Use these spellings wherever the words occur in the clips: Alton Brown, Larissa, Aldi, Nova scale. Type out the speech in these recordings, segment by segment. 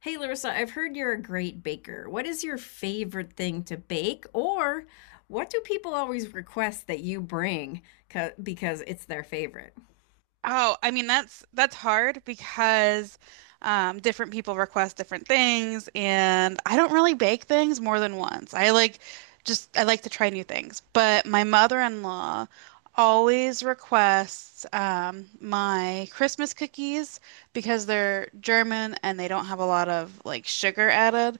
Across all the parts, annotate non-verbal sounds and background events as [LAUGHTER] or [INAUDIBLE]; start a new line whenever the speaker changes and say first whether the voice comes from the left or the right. left: Hey, Larissa, I've heard you're a great baker. What is your favorite thing to bake, or what do people always request that you bring because it's their favorite?
right: Oh, I mean that's hard because different people request different things, and I don't really bake things more than once. I like to try new things, but my mother-in-law always requests my Christmas cookies because they're German and they don't have a lot of like sugar added,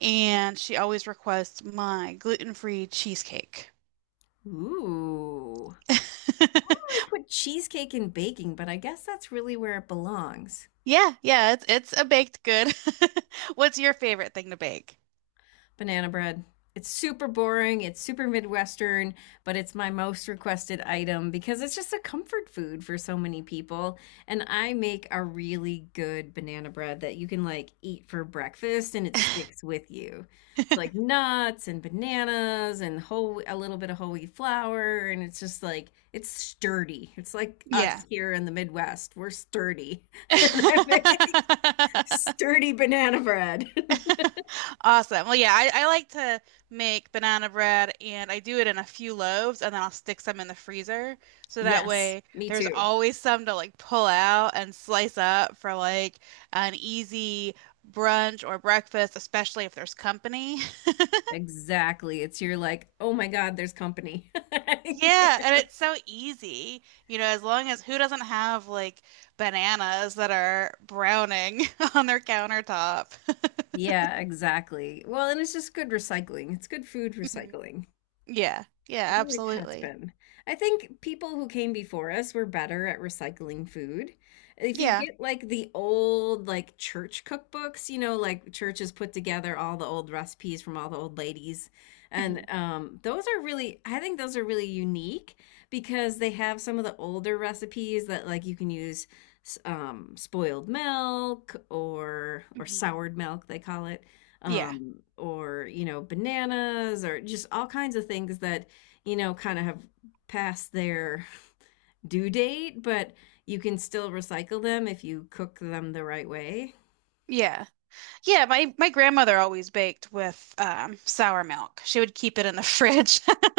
right: and she always requests my gluten-free cheesecake.
left: Ooh, I do
right: [LAUGHS]
left: put cheesecake in baking, but I guess that's really where it belongs.
right: Yeah, yeah, it's a baked good. [LAUGHS] What's your favorite thing to bake?
left: Banana bread. It's super boring, it's super Midwestern, but it's my most requested item because it's just a comfort food for so many people. And I make a really good banana bread that you can like eat for breakfast and it sticks with you. It's like nuts and bananas and whole a little bit of whole wheat flour and it's just like it's sturdy. It's like us
right: Yeah.
left: here in the Midwest. We're sturdy. [LAUGHS] And I make
right: [LAUGHS]
left: sturdy banana bread. [LAUGHS]
right: Awesome. Well, yeah, I like to make banana bread and I do it in a few loaves and then I'll stick some in the freezer. So that
left: Yes,
right: way
left: me
right: there's
left: too.
right: always some to like pull out and slice up for like an easy brunch or breakfast, especially if there's company.
left: Exactly. It's You're like, oh my God, there's company. [LAUGHS]
right: Yeah, and it's so easy. As long as who doesn't have like bananas that are browning [LAUGHS] on their countertop? [LAUGHS]
left: Yeah, exactly. Well, and it's just good recycling. It's good food
right: Mhm.
left: recycling.
right: Yeah.
left: It
right: Yeah,
left: always has
right: absolutely.
left: been. I think people who came before us were better at recycling food. If you
right: Yeah.
left: get like the old like church cookbooks, like churches put together all the old recipes from all the old ladies, and
right: hmm
left: I think those are really unique because they have some of the older recipes that like you can use spoiled milk, or
right: hmm
left: soured milk they call it,
right: Yeah.
left: or bananas, or just all kinds of things that kind of have passed their due date, but you can still recycle them if you cook them the right way.
right: Yeah. Yeah, my grandmother always baked with sour milk. She would keep it in the [LAUGHS] fridge. [LAUGHS]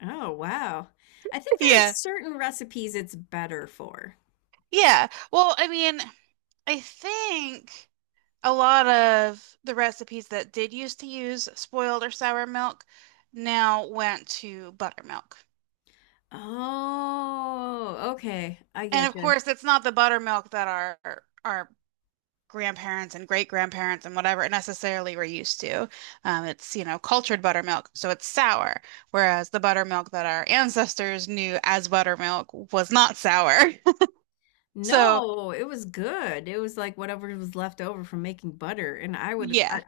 left: Oh, wow. I think there are
right: Yeah.
left: certain recipes it's better for.
right: Yeah. Well, I mean, I think a lot of the recipes that did used to use spoiled or sour milk now went to buttermilk.
left: Oh, okay. I
right: And
left: get
right: of
left: you.
right: course, it's not the buttermilk that our grandparents and great grandparents and whatever necessarily were used to. It's you know, cultured buttermilk, so it's sour, whereas the buttermilk that our ancestors knew as buttermilk was not sour. [LAUGHS] So,
left: No, it was good. It was like whatever was left over from making butter. And
right: yeah,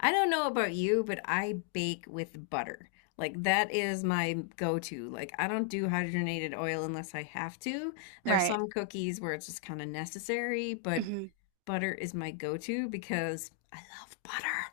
left: I don't know about you, but I bake with butter. Like that is my go-to. Like I don't do hydrogenated oil unless I have to. There's
right: right.
left: some cookies where it's just kind of necessary, but
right: Mhm.
left: butter is my go-to because I love butter.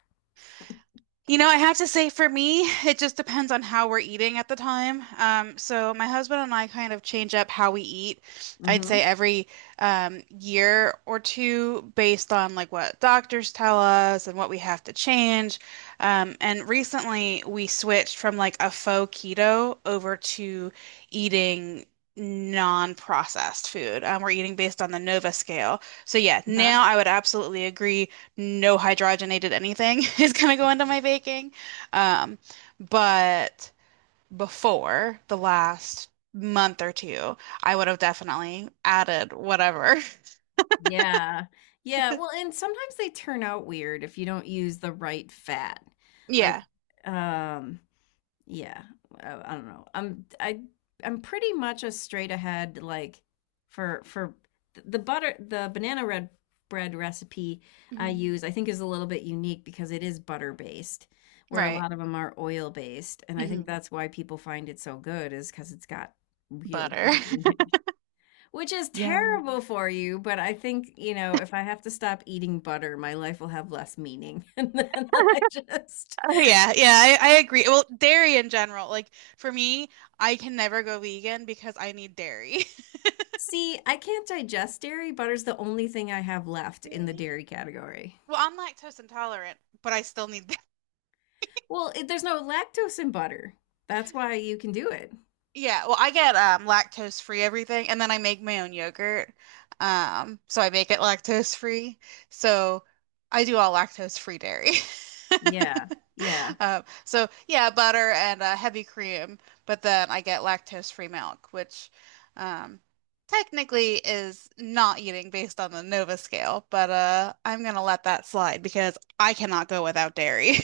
right: You know, I have to say for me, it just depends on how we're eating at the time. So my husband and I kind of change up how we eat. I'd say
left: Mm-hmm.
right: every year or two based on like what doctors tell us and what we have to change. And recently we switched from like a faux keto over to eating non-processed food. We're eating based on the Nova scale. So yeah,
left: Uh-huh.
right: now I would absolutely agree no hydrogenated anything [LAUGHS] is going to go into my baking. Um, but before the last month or two, I would have definitely added whatever. [LAUGHS]
left: Yeah. Yeah. Well, and sometimes they turn out weird if you don't use the right fat. Like,
right: Yeah.
left: um, yeah, I don't know, I'm pretty much a straight ahead, like, for the banana red bread recipe I
right: hmm
left: use, I think, is a little bit unique because it is butter based, where a
right: Right.
left: lot of them are oil based, and I think
right: hmm
left: that's why people find it so good is because it's got real
right: Butter.
left: butter in it, which is
right: Yum. [LAUGHS]
left: terrible for you, but I think if I have to stop eating butter my life will have less meaning [LAUGHS] and then I just.
right: Oh yeah, yeah, I agree. Well, dairy in general, like for me, I can never go vegan because I need dairy. [LAUGHS]
left: See, I can't digest dairy. Butter's the only thing I have left in the
right: Really?
left: dairy category.
right: Well, I'm lactose intolerant, but I still need.
left: Well, there's no lactose in butter. That's why you can do it.
right: Yeah, well, I get lactose free everything, and then I make my own yogurt. So I make it lactose free. So I do all lactose free dairy. [LAUGHS]
left: Yeah. Yeah.
right: So yeah, butter and heavy cream, but then I get lactose free milk, which um technically is not eating based on the Nova scale, but I'm gonna let that slide because I cannot go without dairy.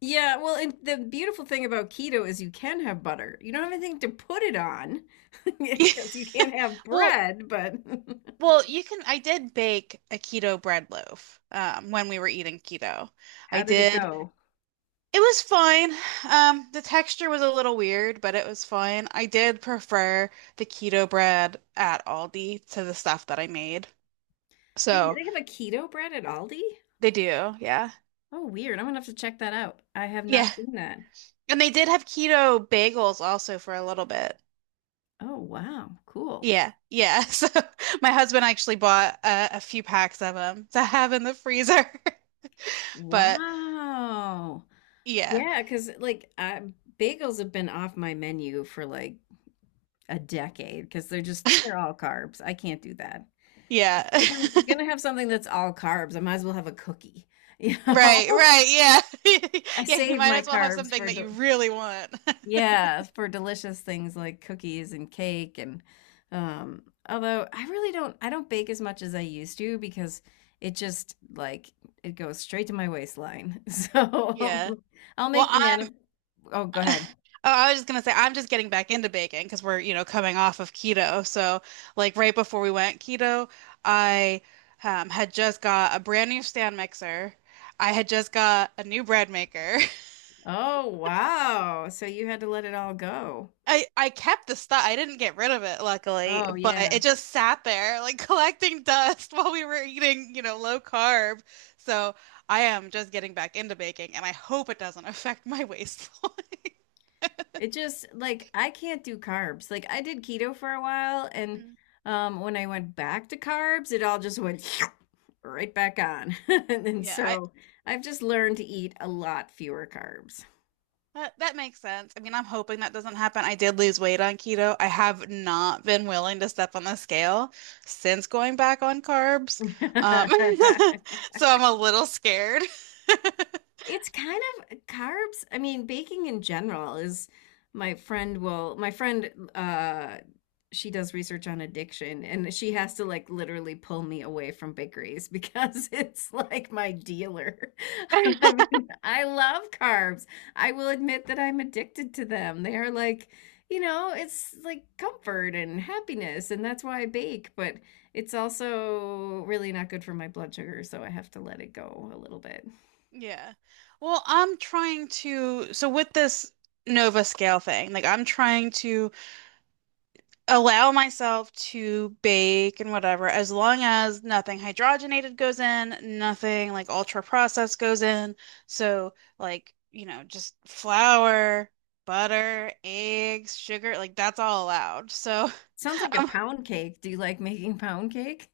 left: Yeah. Well, and the beautiful thing about keto is you can have butter. You don't have anything to put it on [LAUGHS] because you can't have
right: [LAUGHS] Well,
left: bread, but [LAUGHS]
right: well, you can. I did bake a keto bread loaf when we were eating keto. I
left: how did it
right: did.
left: go?
right: It was fine. The texture was a little weird, but it was fine. I did prefer the keto bread at Aldi to the stuff that I made.
left: They,
right: So
left: they have a keto bread at Aldi?
right: they do, yeah.
left: Oh, weird. I'm gonna have to check that out. I have
right: Yeah.
left: not seen that.
right: And they did have keto bagels also for a little bit.
left: Oh, wow. Cool.
right: Yeah. Yeah. [LAUGHS] So my husband actually bought a few packs of them to have in the freezer. [LAUGHS] But
left: Wow.
right: yeah.
left: Yeah, because like, I bagels have been off my menu for, like, a decade because 'cause they're all carbs. I can't do that.
right: Yeah.
left: If
right: [LAUGHS]
left: I'm gonna have something that's all carbs, I might as well have a cookie, [LAUGHS] you
right: Right,
left: know?
right: right, yeah.
left: I
right: [LAUGHS] Yeah, you
left: save
right: might
left: my
right: as well have
left: carbs
right: something
left: for
right: that
left: the
right: you really want. [LAUGHS]
left: yeah, for delicious things like cookies and cake, and although I don't bake as much as I used to because like, it goes straight to my waistline. [LAUGHS] So,
right: Yeah.
left: um, I'll
right: Well,
left: make banana.
right: I.
left: Oh, go ahead.
right: [LAUGHS] Oh, I was just gonna say I'm just getting back into baking because we're, you know, coming off of keto. So, like right before we went keto, I had just got a brand new stand mixer. I had just got a new bread maker.
left: Oh, wow. So you had to let it all go.
right: I kept the stuff. I didn't get rid of it, luckily,
left: Oh,
right: but
left: yeah.
right: it just sat there like [LAUGHS] collecting dust while we were eating, you know, low carb. So I am just getting back into baking, and I hope it doesn't [LAUGHS] affect my waistline. [LAUGHS]
left: It just, like, I can't do carbs. Like I did keto for a while and
right: Mm.
left: when I went back to carbs, it all just went [LAUGHS] right back on. [LAUGHS] And
right: Yeah, I
left: so I've just learned to eat a lot fewer carbs.
right: that makes sense. I mean, I'm hoping that doesn't happen. I did lose weight on keto. I have not been willing to step on the scale since going back on carbs. Um,
left: [LAUGHS]
right: [LAUGHS] so I'm a little scared. [LAUGHS]
left: It's kind of carbs. I mean, baking in general is my friend, she does research on addiction and she has to like literally pull me away from bakeries because [LAUGHS] it's like my dealer. [LAUGHS] I mean, I love carbs. I will admit that I'm addicted to them. They are like, it's like comfort and happiness, and that's why I bake, but it's also really not good for my blood sugar, so I have to let it go a little bit.
right: Yeah. Well, I'm trying to, so with this Nova scale thing, like I'm trying to allow myself to bake and whatever, as long as nothing hydrogenated goes in, nothing like ultra processed goes in. So, like, you know, just flour, butter, eggs, sugar, like that's all allowed. So,
left: Sounds like
right: [LAUGHS]
left: a
right: um,
left: pound cake. Do you like making pound cake?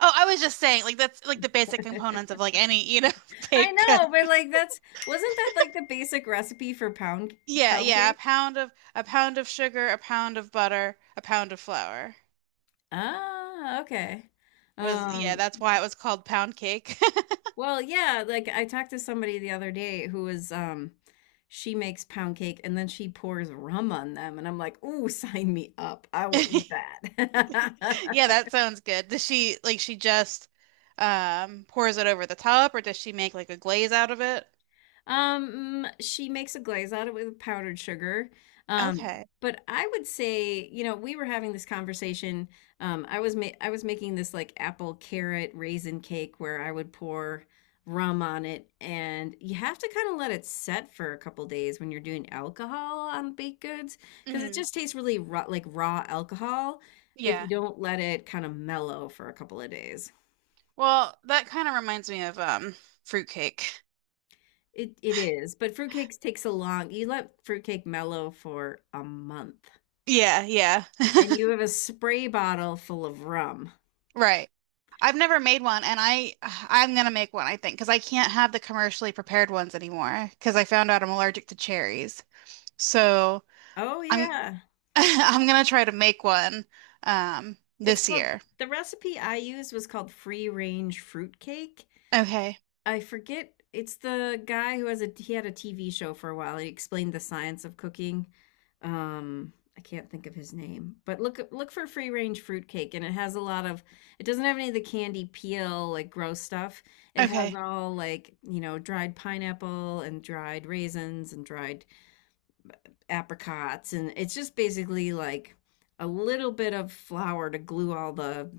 right: oh, I was just saying, like, that's like the basic components of
left: [LAUGHS]
right: like any, you know, [LAUGHS]
left: I
right: bake.
left: know, but like that's wasn't that like the basic recipe for pound
right: Yeah,
left: pound
right: yeah,
left: cake?
right: a pound of sugar, a pound of butter, a pound of flour
left: Ah, okay.
right: was yeah,
left: Um,
right: that's why it was called pound cake.
left: well, yeah, like I talked to somebody the other day who was she makes pound cake and then she pours rum on them and I'm like, "Ooh, sign me up. I will eat
right: [LAUGHS] Yeah,
left: that."
right: that
left: [LAUGHS]
right: sounds good. Does she like she just pours it over the top or does she make like a glaze out of it?
left: She makes a glaze out of it with powdered sugar. Um,
right: Okay.
left: but I would say, we were having this conversation. I was making this like apple carrot raisin cake where I would pour rum on it, and you have to kind of let it set for a couple days when you're doing alcohol on baked goods because it
right: Mhm.
left: just tastes really raw, like raw alcohol if you
right: Yeah.
left: don't let it kind of mellow for a couple of days.
right: Well, that kind of reminds me of fruit cake.
left: It is, but fruitcakes takes a long, you let fruitcake mellow for a month,
right: Yeah, yeah.
left: and you have a spray bottle full of rum.
right: Right. I've never made one and I'm gonna make one I think because I can't have the commercially prepared ones anymore because I found out I'm allergic to cherries. So
left: Oh
right: I'm
left: yeah.
right: [LAUGHS] I'm gonna try to make one
left: It's
right: this
left: called,
right: year.
left: the recipe I used was called free range fruitcake.
right: Okay.
left: I forget, it's the guy who has a he had a TV show for a while. He explained the science of cooking. I can't think of his name, but look for free range fruitcake, and it has a lot of. It doesn't have any of the candy peel like gross stuff. It has
right: Okay.
left: all like dried pineapple and dried raisins and dried apricots and it's just basically like a little bit of flour to glue all the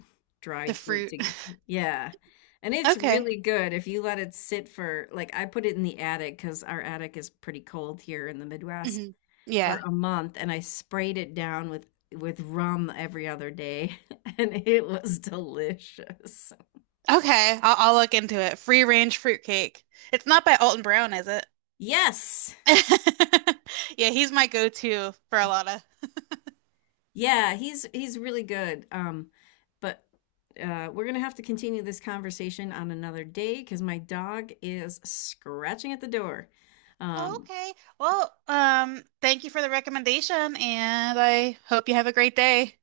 right: The
left: dried fruit
right: fruit.
left: together.
right: [LAUGHS]
left: Yeah. And it's
right: Okay.
left: really good if you let it sit for like I put it in the attic because our attic is pretty cold here in the Midwest
right: hmm
left: for
right: Yeah.
left: a month and I sprayed it down with rum every other day [LAUGHS] and it was delicious.
right: Okay. I'll look into it. Free range fruit cake. It's not by Alton Brown, is it?
left: Yes.
right: [LAUGHS] Yeah, he's my go-to for a lot of.
left: Yeah, he's really good. But we're gonna have to continue this conversation on another day because my dog is scratching at the door.
right: Oh,
left: Um,
right: okay. Well, thank you for the recommendation, and I hope you have a great day.